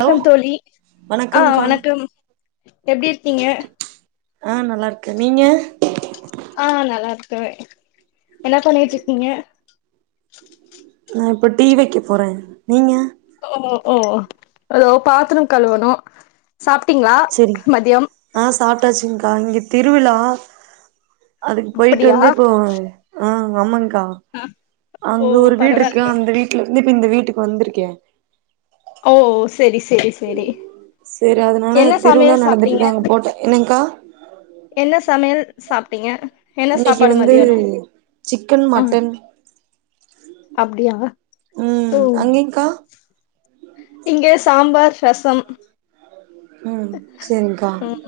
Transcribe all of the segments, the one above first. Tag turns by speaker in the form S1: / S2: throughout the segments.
S1: Hello
S2: தோலி ஆஹ்
S1: வணக்கம்கா
S2: வணக்கம் எப்டி இருக்கீங்க
S1: ஆஹ் நல்லா இருக்கு நீங்க
S2: நல்லா இருக்கே ஆ என்ன பண்ணிகிட்டு இருக்கிங்க
S1: நா இப்போ டிவிக்கு போறேன் நீங்க
S2: ஓ ஓ ஓ ஏதோ பாத்திரம் கழுவணும் சாப்டீங்ளா மதியம்
S1: சாப்புட்டாச்சுங்கா இங்க திருவிழா அதுக்கு போயிட்டு
S2: அப்படியா
S1: வந்து இப்போ ஹா ஆமாங்க கா
S2: அ ஓ
S1: அங்க ஒரு வீடு இருக்கு
S2: பரவாயில்லையே
S1: அந்த வீட்டுல இருந்து இந்த வீட்டுக்கு வந்திருக்கே
S2: ஓ செரி செரி செரி
S1: செரி அதனால
S2: என்ன
S1: திருவிழா
S2: சமையல்
S1: நடந்துட்டு
S2: சாப்ட்டீங்க
S1: இருக்கு அங்க போட்ட என்னங்கா
S2: என்ன சமையல் சாப்ட்டீங்க என்ன
S1: இன்னைக்கு
S2: சாப்பாடு
S1: வந்து
S2: மதியானம்
S1: சிக்கன்
S2: ஆஹ்
S1: மட்டன்
S2: அப்படியா
S1: ம்
S2: ஓ
S1: அங்கேங்க்கா
S2: இங்க சாம்பார் ரசம்
S1: உம் செரிங்கா
S2: ம்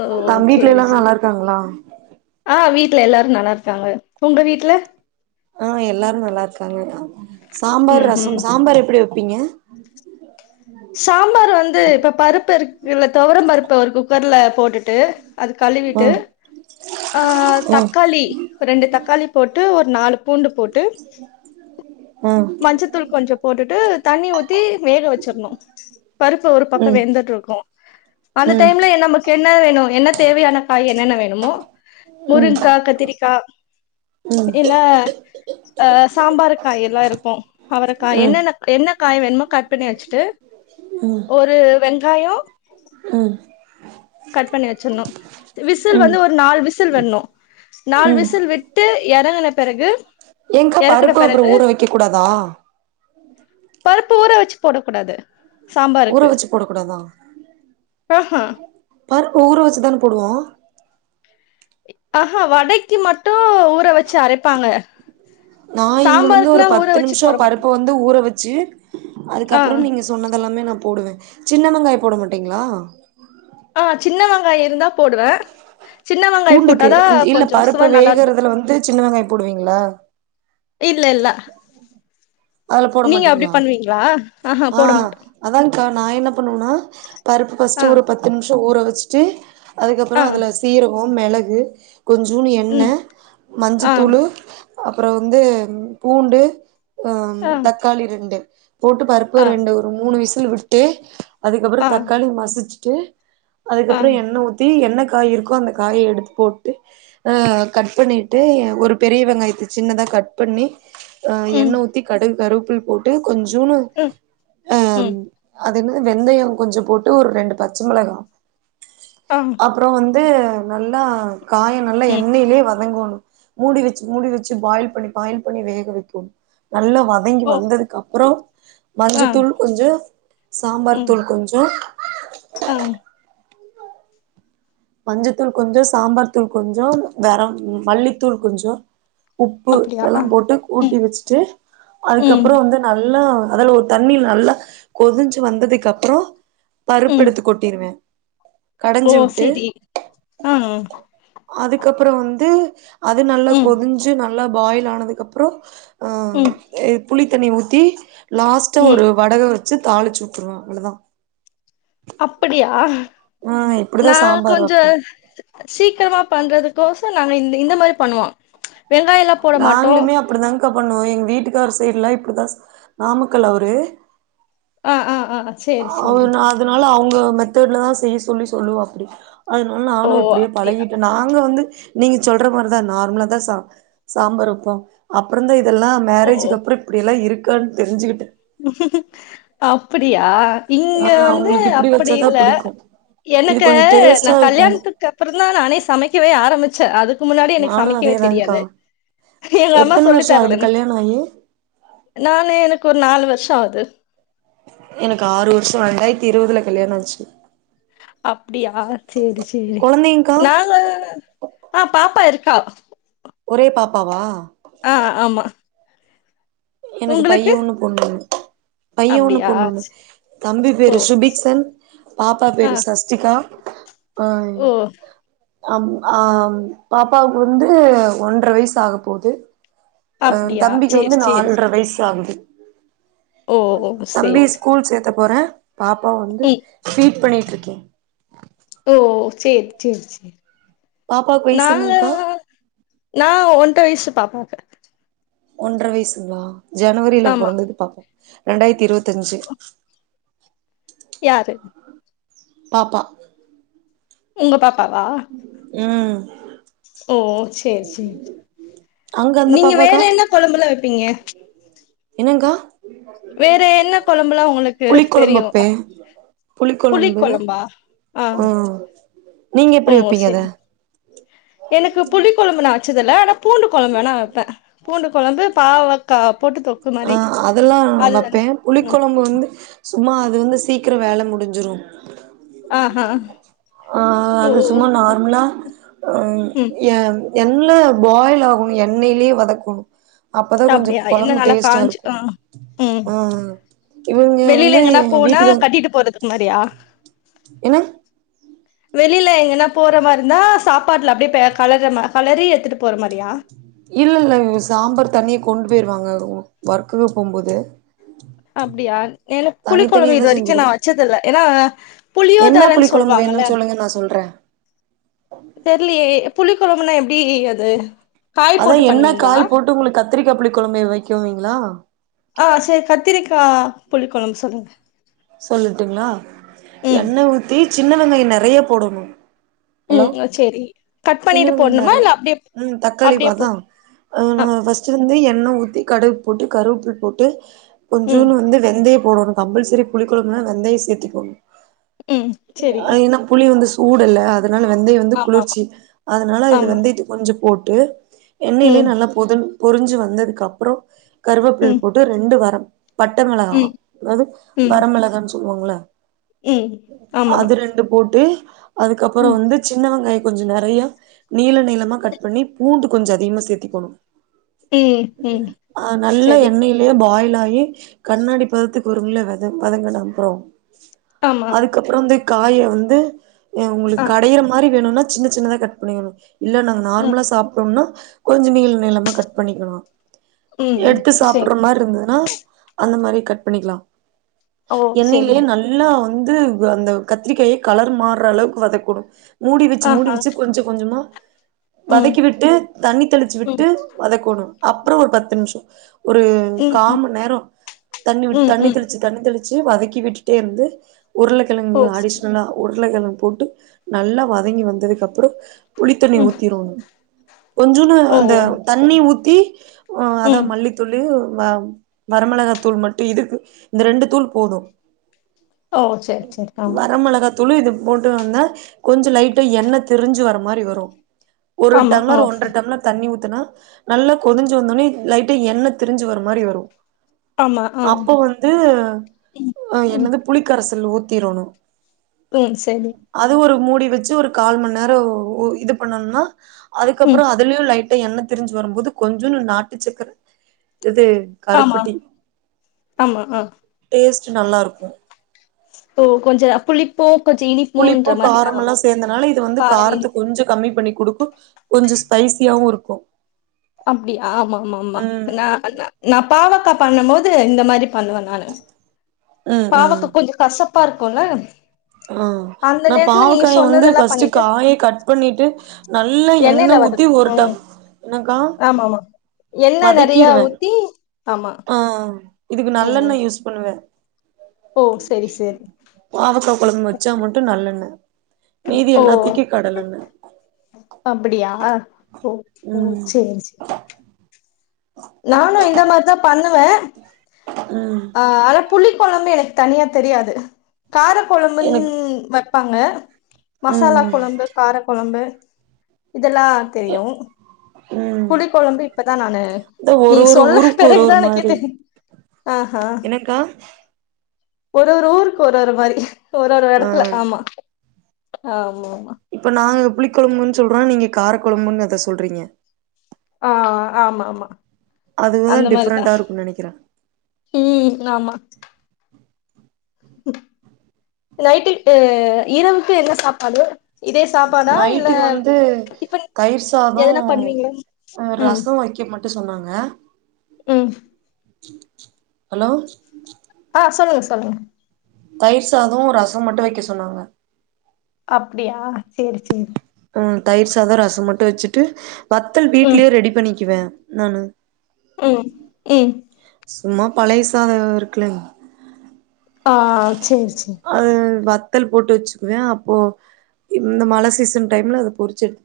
S2: ஓ
S1: தம்பி வீட்டுலயெல்லா நல்ல இருக்காங்களா
S2: ஹா வீட்டு்ல எல்லாரும் நல்ல இருக்காங்க உங்க வீட்டுல
S1: ஹா எல்லாரும் நல்ல இருக்காங்க சாம்பார்
S2: ம் ம்
S1: ரசம் சாம்பார் எப்டி வெப் வைப்பீங்க
S2: சாம்பார் வந்து இப்ப பருப்பு இருக்கு இல்ல துவரம் பருப்பு ஒரு குக்கர்ல போட்டுட்டு அது
S1: ஆ
S2: கழுவிட்டு ஹா
S1: ஆ
S2: தக்காளி ரெண்டு தக்காளி போட் ட்டு ஒரு நாலு பூண்டு போட்டு
S1: ஆ
S2: மஞ்சத்தூள் கொஞ்ச போட்டுட்டு தண்ணி ஊத் தி வேக வச்சிடணும் பருப்பு ஒரு
S1: ம்
S2: பக்கம்
S1: ம்
S2: வெந்துட்ருக்கும் அந்த
S1: ம்
S2: டைம்ல ஏ நம்ம கேட் என்ன வேணும் என்ன தேவையான காய் என்னென்ன வேணுமோ
S1: ம்
S2: முருங்கா கத்திரிக்கா இல்ல ஹ சாம்பாரு காய் எல்லா இருக்கும் அவரகா என்னென்ன என்ன காய் வேணுமோ கட் பண்ணி வச்சிட்டு ஒரு வெங்காயம் கட் பண்ணி வச்சிடனும் விசில்
S1: ம்
S2: வந்து ஒரு நாலு விஸ் விசில் விடனும் நாலு விசில் விட்டு எறங்கன பிறகு
S1: ஏன்கா
S2: எறக்குன
S1: பருப்பு
S2: பிறகு
S1: அப்புறம் ஊற வைக்க கூடாதா
S2: பருப்பு ஊற வச்சு போடக் கூடாது
S1: ஊற
S2: சாம்பாருக்கு
S1: வச்சு போடக் கூடாதா
S2: ஹாஹா
S1: பருப்பு ஊரு வெச்சுதான போடுவோம்
S2: ஹாஹா வடைக்கு மட்டும் ஊற வச்ச அரைப்
S1: நான் இங்க வந்து ஒரு
S2: ஊற
S1: பத்து
S2: வச்சு போட
S1: நிமிஷம்
S2: மாட்டாங்க
S1: பருப்ப வந்து ஊற வெ ச்சு
S2: ஆ
S1: அதுக்கப்புறம் நீங்க சொன்னதெல்லாமே நான் போடுவேன் சின்ன வெங்காய் போட மாட்டீங்ளா
S2: ஹா சின்ன வெங்காயம் இருந்தா போடுவே சின்ன வெங்காய
S1: பூண்டுக்கு
S2: போட்டாதா
S1: இல்ல
S2: கொஞ்சோ சுவை
S1: பருப்ப
S2: நல்லா இருக்கு
S1: வேகறதுல வந்து சின்ன வெங்காயம் போடுவீங்ளா
S2: இல்ல-இல்ல
S1: அதுல போட
S2: நீங்க அப்டி
S1: மாட்டீங்ளா
S2: பண்ணுவீங்ளா ஹாஹா போடமாட்டோம்
S1: க்கா நான் என்ன பண்ணுவனா பருப்பு
S2: ஆ
S1: ஃபர்ஸ்ட்டு ஒரு பத்து நிமிஷ் ட்டு ஊற வச்சுட்டு
S2: ஆ
S1: அதுக்கப்புறம் அதுல சீரோ [unintelligible] மெலகு கொஞ்சூன்னு எண்ணை
S2: ம் ஆ
S1: மஞ்சத்தூளு அப்றோ வந்து ம் பூண்டு அம்
S2: ஆ
S1: தக்காளி ரெண்டு போட்டு பருப்பு
S2: ஆ
S1: ரெண்டு ஒரு மூணு விஷ் விசிலு விட்டு அதுக்கப்புறோ
S2: ஆ
S1: தக்காளி மசிச் ட்டு
S2: ஆ
S1: அதுக்கப்றோ எண்ணை ஊத்தி எண்ணை க் காய் இருக்கும் அந்த காய எடுத்து போட்டு ஆ கட் பண்ணிட்டு ஆ ஒரு பெரிய வெங்காயத்த சின்னதா கட் கட் பண்ணி ஆ
S2: ம்
S1: எண்ணை ஊத்தி கடுகு கரு [unintelligible] போட்டு கொஞ்சூன்னு
S2: ம்
S1: அம்
S2: ம்
S1: அது என்னது வெந்தயம் கொஞ்ச போட்டு ஒரு ரெண்டு பச்ச மெளகா
S2: ஆ
S1: அப்றோ வந் ந்து நல்லா காய் நல்லா
S2: ம்
S1: எண்ணெயிலயே வதங்கோணு [inaudible] மூடி வச்சு மூடி வச்சு பாயில் பண்ணி பாயில் பண்ணி வேக வைக்கோணு பா நல்லா வதங்கி
S2: ஓ
S1: வந்ததுக்கு அப்றோ
S2: ஆ
S1: மஞ்சத்தூள் கொஞ்சோ சாம்பார்
S2: ம்
S1: தூள் கொஞ்சோ
S2: ஆ
S1: மஞ்சத்தூள் கொஞ்சோ, சாம்பார் தூள் கொஞ்சோ, கரம் மல்லித்தூள் கொஞ்சோ உப்பு
S2: அப்டியா
S1: இதல்லா
S2: ஆ
S1: போட்டு
S2: ம்
S1: கூட்டி வச்சுட்டு
S2: ம்
S1: அதுக்கப்றோ வந்து நல்லா அதுல ஒரு தண்ணி நல்லா கொதிஞ்சு வந்ததுக்கு அப்றோ
S2: ம்
S1: பருப்பெடுத்து கொட்டிருவே
S2: ஓ
S1: கடஞ்சு விட்டு
S2: சரி ஆ
S1: அதுக்கப்றோ வந் து அது நல்லா
S2: ம்
S1: கொதிஞ்சு ந நல்லா பாயில் ஆனதுக்கப்றோ ஆ
S2: ம்
S1: ஏ புளி தண்ணி ஊத்தி லாஸ்ட்ட
S2: ம்
S1: ஒரு வடக் சு தாளிச்சு வுற்றுவேன் அவ்ளதான்
S2: அப்டியா
S1: இப்டிதா
S2: நான்
S1: சாம்பார்
S2: கொஞ்ச
S1: வப்பே
S2: சீக்கிரமா பண்றதுக்கோசம் நாங்க இந்த-இந்த மாரி பண்ணுவோம் வெங்காயம்ல்லாம் போட மாட்டோம்
S1: கா பண்ணுவோம் எங்க வீட்டுக்கார சைடுலாம் இப்படிதான் நாமக்கல் அவரு
S2: ஆ ஆ ஆ சேரி
S1: அவ
S2: சேரி
S1: அதனால அவுங் உங்க மெத்தட்ல தான் செய்ய சொல்லி சொல்லுவாப்டி அதனால
S2: ஓ
S1: நானும் இப்படியே
S2: அப்டியா
S1: பழகிட்டேன் நாங்க வந்து நீங்க சொல்ற மாதிரிதான் நார்மலா தான் ச சாம்பார் வைப்போம் அப்புறம் தான் இதெல்லாம்
S2: ஓ
S1: மேரேஜுக்கு அப்புறம் இப்படியெல்லாம் இருக் [unintelligible] தெரிஞ்சுக்கிட
S2: அப்டியா இங்க
S1: ஆ
S2: வந்து
S1: அவங்களுக்கு இப்படி
S2: அப்படி
S1: வச்சாதா
S2: இல்ல
S1: புடிக்கு இது
S2: எனக்கு
S1: கொஞ்சோ
S2: நா
S1: டேஸ்ட்டா இருக்கு
S2: கல்யாணத்துக்கு அப்புறம் தான் நானே சமைக்கவே ஆரம்பிச்சேன் அதுக்கு முன்னாடி எனக்கு
S1: நானு
S2: சமைக்கவே
S1: அதேதான்கா
S2: தெரியாது எங்க அம்மா
S1: எத்தன
S2: சொல்லி
S1: வருஷோ ஆகுது
S2: தரல எனக்
S1: கல்யாணோ ஆயி
S2: நானே கொஞ் நாலு வருசம் ஆகுது
S1: எனக்கு ஆறு வருசம் ரெண்டாயிரத்தி இருபதுல கல்யாணம் ஆச்சு
S2: அப்டியா செரி செரி
S1: கொழந்தைங்க்கா
S2: நானு ஹா பாப்பா இருக் [unintelligible]
S1: ஒரே பாப்பாவா
S2: ஹா ஆமா
S1: எனக்கு
S2: உங்களுக்கு
S1: பைய ஒன்னு பொண்ணு ஒன்னு பையன் ஒன்னு
S2: அப்டியா
S1: பொண்ணு ஒன்னு தம்பி
S2: ஓ
S1: பேரு சுபிக்சன் பாப்பா
S2: ஆ
S1: பேரு சஷ்திகா ஹா
S2: ஓ
S1: ஹம் ஹாம் பாப்பாவுக்கு வந்து ஒன்றரை வயசு ஆக போது ஹா
S2: அப்டியா
S1: தம்பிக்கு
S2: சேரி
S1: வந்து
S2: சேரி
S1: நால்ட்ரா வயசு ஆகுது [inaudible]
S2: ஓ ஓ
S1: தம்பி
S2: சேரி
S1: ஸ்கூல் சேர்த்த போறன் பாப்பா வந்து
S2: ம்
S1: பீட் பண்ணி ருக்கேன்
S2: ஓ செரி-செரி-செரி
S1: பாப்பாக்கு வயசு
S2: நாலு
S1: என்னங்க்கா
S2: நா ஒன்ற வயசு பாப் [unintelligible]
S1: ஒன்ற வயிசுங்ளா ஜனவரியில
S2: ஆமா
S1: பிறந்து பாப்பா ரெண்டாயிரத்து இருவது த்தஞ்சு
S2: யாரு
S1: பாப்பா
S2: உங்க பாக்
S1: ம்
S2: ஓ சேரி சேரி
S1: அங்க அந்த
S2: நீங்க வேற
S1: பாப்பாக்கா
S2: என்ன கொழம்பல்லா வைப்பீங்க
S1: என்னங்க்கா
S2: வேற என்ன கொழம்புலா உங்களுக்கு
S1: புளிக்கொழம்பு
S2: தெரியு
S1: வப்பே
S2: புளிக்
S1: புளிக்கொழம்பு
S2: கொழம்பா ஆ
S1: நீங்க
S2: ஓ
S1: எப்பிடி வைப்பீங்க அத
S2: சேரி எனக்கு புளிக் கொழம்புதா வச்சதில்ல ஆனா பூண்டு கொழம்பு வேண்ணா வப்பே பூண்டு கொழம்பு பாவக்கா போட்டு தொக்கு மாரி
S1: ஆ அதெல்லா
S2: அதுதான
S1: வப்பேன் புளிக்
S2: ம்
S1: கொழம்பு வந்து உமா அது வந்து சீக்ரோ வேல முடிஞ்சுரு
S2: ஆஹா
S1: ஆ
S2: ஓ
S1: அது சும்மா நார்மலா ம் ஏ எண்ணை பாயில் ஆகணு எண்ணெயிலயே வதக்கணு அப்பதா கொஞ்ச
S2: அப்டியா என்ன
S1: கொழம்பு
S2: நல்லா
S1: டேஸ்ட்டா
S2: காஞ்சு
S1: இருக்கு
S2: ஆ
S1: ம்
S2: வெளில எங்கன்னா போனா கட்டிட்டு போறது இது மாரியா
S1: என்ன
S2: வெளில எங்கனா போற மாரி இருந்தா சாப்பாட்ல அப்டியே பே களற மா களறி எடுத்துட்டு போற மாரியா
S1: இல்ல இல்ல சாம்பார் தனியா கொண்டு போயிருவாங்க ஒர்க்குக்கு போம்போது
S2: அப்டியா எனக் புளி கொழம்பு இது
S1: தனித்தனியாதா
S2: வரைக்கு
S1: செஞ்சு
S2: நா
S1: குடு
S2: வச்சதில்ல ஏன்னா
S1: என்ன
S2: புளியோதரைன்னு
S1: புளிக்கொழம்பு
S2: சொல்வாங்கல்ல
S1: வேணுன்னு சொல்லுங்க நா சொல்றே
S2: தெர்லியே புளிக் கொழம்புனா எப்டி அது காய்
S1: அதான்
S2: போட்டு
S1: என்ன
S2: பண்ணுவீங்களா
S1: காய் போட்டு உங்களுக்கு கத்திரிக்கா புளி கொழம்பு வைக்குவீங்களா
S2: ஆ செரி கத்திரிக்கா புளிக் கொழம்பு சொல்லுங்க
S1: சொல்லுட்டுங்ளா
S2: ம்
S1: எண்ண ஊத்தி சின்ன வெங்காயோ நெறைய போடணு ஹலோ
S2: ம் சேரி கட்
S1: சின்ன
S2: பண்ணிட்டு
S1: வெங்காயோ
S2: போடணுமா
S1: நெறைய
S2: இல்ல அப்டியே
S1: ம் தக்காளி இப்ப
S2: அப்டியே போ
S1: அதா ஆ நா ஃபர்ஸ்ட் இருந்து எண் எண்ண ஊத்தி கடுகு போட்டு கருவேப்புல் போட்டு
S2: ம்
S1: கொஞ்சூன்னு வந்து வெந்தயப் போடணு கம்பல்சரி புளி கொழம்புனா வெந்தயோ சேத்திக்கோங்க
S2: ம் சரி
S1: அ என்னா புளி வந்து ஊடல்ல அத் அதனால வெந்தயோ வந்து
S2: ஆமா ஆமா
S1: குளிர்ச்சி அதனால இது
S2: ஆமா
S1: வெந்தயத்துக் கொஞ்சோ போட்டு எண்ணெய்லயே
S2: ம்
S1: நல்லா பொதஞ் புரிஞ்சு வந்ததுக்கு அப்றோ கருவேப்பல்
S2: ம்
S1: போட்டு ரெண்டு வரம் பட்ட மிளகா
S2: ம்
S1: அதாவ்து
S2: ம்
S1: வரமிளகான்னு சொல்வாங்கல்ல
S2: ம் ஆமா
S1: அது ரெண்டு போட்டு அதுக்கப்புறோ
S2: ம்
S1: வந்து சின்ன வெங்காயத் கொஞ்சோ நெறையா நீள நீளமா கட் பண்ணி பூண்டு கொஞ்சோ அதிகமா சேத்திக்கோனு
S2: ம் ம்
S1: ஆ நல்ல
S2: சரி
S1: எண்ணெய்லயே பாயில் ஆ [unintelligible] கண்ணாடி பதத்துக்கு வரும்ல [unintelligible] வதங்கின அப்றோ
S2: ஆமா
S1: அதுக்கப்றோ வந்து காய வந்து அ உங்களுக்கு
S2: ஆ
S1: கடையிற மாரி வேணுன்னா சின்ன சின்னதா கட் பண்ணிக்கணு இல்ல நாங்க
S2: ம்
S1: நார்மலா சாப்ட்டோம்னா கொஞ்சோ நீள நீளமா கட் பண்ணிக்கணு
S2: ம் ம்
S1: எடுத்து சாப்பட்ற
S2: சரி
S1: மாரி இருந்ததுன்னா அந்த மாரி கட் பண்ணிக்கலா
S2: ஓ சரி
S1: என்னையிலேயே நல்லா வந் வந்து அந்த கத்திரிக்காய கலர் மார்ற அளவுக்கு வதக்கணு மூடி வச்சு மூடி
S2: ஆஹா
S1: வச்சு கொஞ்ச கொஞ்சமா
S2: ம்
S1: வதக்கி விட்டு தண்ணி தெளிச்சு
S2: ம்
S1: விட்டு வதக்கணு அப்றோ ஒரு பத்து நிமிஷோ ஒரு
S2: ம்
S1: கா
S2: ம்
S1: மண் நேரோ தண்ணி விட்டு
S2: ம்
S1: தண்ணி
S2: ம்
S1: தெளித் தெளிச்சு வதக்கி விட்டுட்டே இருந்து உருளக்கெழங்கு
S2: ஓ சரி
S1: அடிஷனலா ஒர் மெளகால்லா போட்டு நல்லா வதங்கி வந்ததுக்கு அப்றோ புளித்தண்ணி
S2: ம்
S1: ஊத்திரணு கொஞ்சூன்னு
S2: ஓ
S1: அந்த தண்ணி ஊத் த்தி ஹான் அதான்
S2: ம்
S1: மல்லித்தூளு வ வரமெளகா தூள் மட்டும் இதுக்கு இந்த ரெண்டு தூள் போது
S2: ஓ செர் செர் ஆமா
S1: துளிது போட்டு வந்தா கொஞ்சம் லைட்டா எண்ண திரிஞ்சு வர மாரி வரும் ஒரு
S2: ஆமா ஓ
S1: டம்ளர் ஒன்றர டம்ளர் தண்ணி ஊத் த்துனா நல்லா கொதிஞ்சி வந்தோன்னயே லைட்டா எண்ணை திரிஞ்சி வர மாரி வரு
S2: ஆமா ஆ
S1: ந்து
S2: ம்
S1: ஆஹ்
S2: ம்
S1: என்னது புளிக்க விசில் ஊத்திரணு
S2: ம் சரி
S1: அது ஒரு மூடி வச்சு ஒரு கால் மண் நேரம் ஓ இது பண்னோம்னா
S2: ம்.
S1: அதுக்கப்பறம் அதுலயும் லைட் என்ன திரிஞ்சி வரும்போது கொஞ்சோண்டு நாட்டு சக்கர இது கருப்பட்டி
S2: ஆஹ்
S1: ச்சு நல்லா இருக்கும்
S2: ஓ கொஞ்ச புளிப்போ
S1: புளிப்பு காரமெல்லா சேந்தனால இது வந்து
S2: காரம்
S1: காரத்த
S2: இனிப்பு.
S1: கொஞ்ச கம்மி பண்ணி குடுக்கும் கொஞ்சம் ஸ்பைசியாவும் இருக்கும்
S2: அப்டியா ஆமா ம்மாம்மா நா வந் நா பாவக்கா பண்ணும் போது இந்த மாரி பண்ண வந்தான்னு
S1: ம் ம்
S2: பாவக்கா கொஞ்சோ கசப் பார்க்குன்ன
S1: ஆ நா பாவக்காய வந்து
S2: சொன்னதெல்லாம்
S1: ஃபஸ்ட்டு
S2: பண்ணிட்டு
S1: காய கட் பண்ணிட்டு நல்லா
S2: எண்ணெயில
S1: எண்ணை
S2: வதக்கு
S1: ஊத்தி ஒரு டம் என்னக்கா
S2: என்ன நெறைய
S1: வதக்கிருவே
S2: ஊத்தி ஆமா
S1: ஆ இதுக்கு
S2: ம், ம்.
S1: நல்லெண்ணை யூஸ் பண்ணுவே
S2: ஓ! சரி, சரி.
S1: பாவக்கா கொழம்பு வச்சா மட்டும் நல்லெண்ண மீதி
S2: ஓ!
S1: எல்லாத்துக்கி கடலெண்ண
S2: அப்படியா? ஓ ஓ
S1: ம்
S2: சேரி சேரி நானும் இந்த மாரிதான் பண்ணுவேன்
S1: ம்
S2: ஆ ஆன புளி போலாமே எனக்கு தனியா தெரியாது கார குழம்புன்
S1: எனக்கு
S2: வட் பாங்க
S1: ம்
S2: மசாலா
S1: ம்
S2: குழம்பு கார குழம்பு [inaudible] இதெல்லாம்
S1: எ
S2: தெரியும்
S1: ம்
S2: புளி குழம்பு இப்பதான்நானு
S1: இந்த
S2: நீ
S1: ஒரு ஒரு
S2: சொல்ல
S1: ஊருக்கு ஒரு ஒரு
S2: பிறகுதான் எனக்கே
S1: மாதிரி
S2: தெரியும் ஆஹ்ஹா
S1: என்னக்கா
S2: ஒரு ஒரு ஊருக்கு ஒரு ஒரு மாரி ஒரு ஒரு
S1: ஆ
S2: இடத்துல ஆமா ஆமா ஆமா
S1: புளி கொழம்புன்னு சொல்ரோ நீங்க கார குழம்புன்னு அத சொல்றீங்க
S2: ஆஹ் ஆமா ஆமா
S1: அதுதா
S2: அந்த
S1: டிஃப்ரெண்டா
S2: மாரிதான்
S1: இருக்குன்னு நெனைக்கிறே
S2: ஹும் ஆமா நைட்டுஹ் ஈரவுக்கு என்ன சாப்பாடு இதே சாப்பாடா இல்ல
S1: நைட்டுக்கு வந்து
S2: டிஃபன்
S1: தயிர்சாதோ
S2: எதனா பண்ணுவீங்களா
S1: ரசம் வைக்க மட்டும் சொன்னாங் ஆ
S2: உம்
S1: ஹலோ
S2: ஆ சொல்லுங்க சொல்லுங்க
S1: தயிர் சாதும் ரசம் மட்டும் வைக்க சொன்னாங்க
S2: அப்டியா சேரி சேரி
S1: ஆ தயிர் சாதும் ரசம் மட்டும் வச்சுட்டு வத்தல் வீட்லயே ரெடி பண்ணிக்குவேன் நான
S2: உம் உம்
S1: சும்மா பழையசாத இருக்குலைங்
S2: ஆஹ் சேர்
S1: அது வத் வத்தல் போட்டு வச்சுக்குவேன் அப்போ இந்த மழை சீசன் டைம்ல அத பொரிச்செடு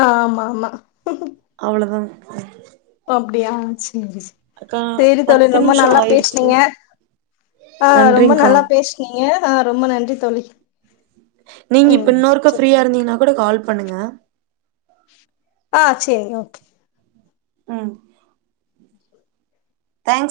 S2: ஆஹ் ஆமா ஆமா
S1: அவ்ளதாங்
S2: அப்படியா ச் ச சரி தோழ
S1: பத்து
S2: ரொம்ப
S1: நிமிஷோ
S2: நல்லா
S1: ஆயிருச்சு
S2: பேசனீங்க ஆஹ் ரொம்ப
S1: நன்றிங்க்கா
S2: நல்லா பேசனீங்க ஆஹ் ரொம்ப நன்றி தோழ
S1: நீங்க இப்ப
S2: ம்
S1: இன்னொருக்கா
S2: செரி
S1: ஃப்ரீயா இருந்தீங்கன்னா கூட கால் பண்ணுங்க
S2: ஆஹ் சரி ஓகே
S1: ம் தேங்க்ஸ்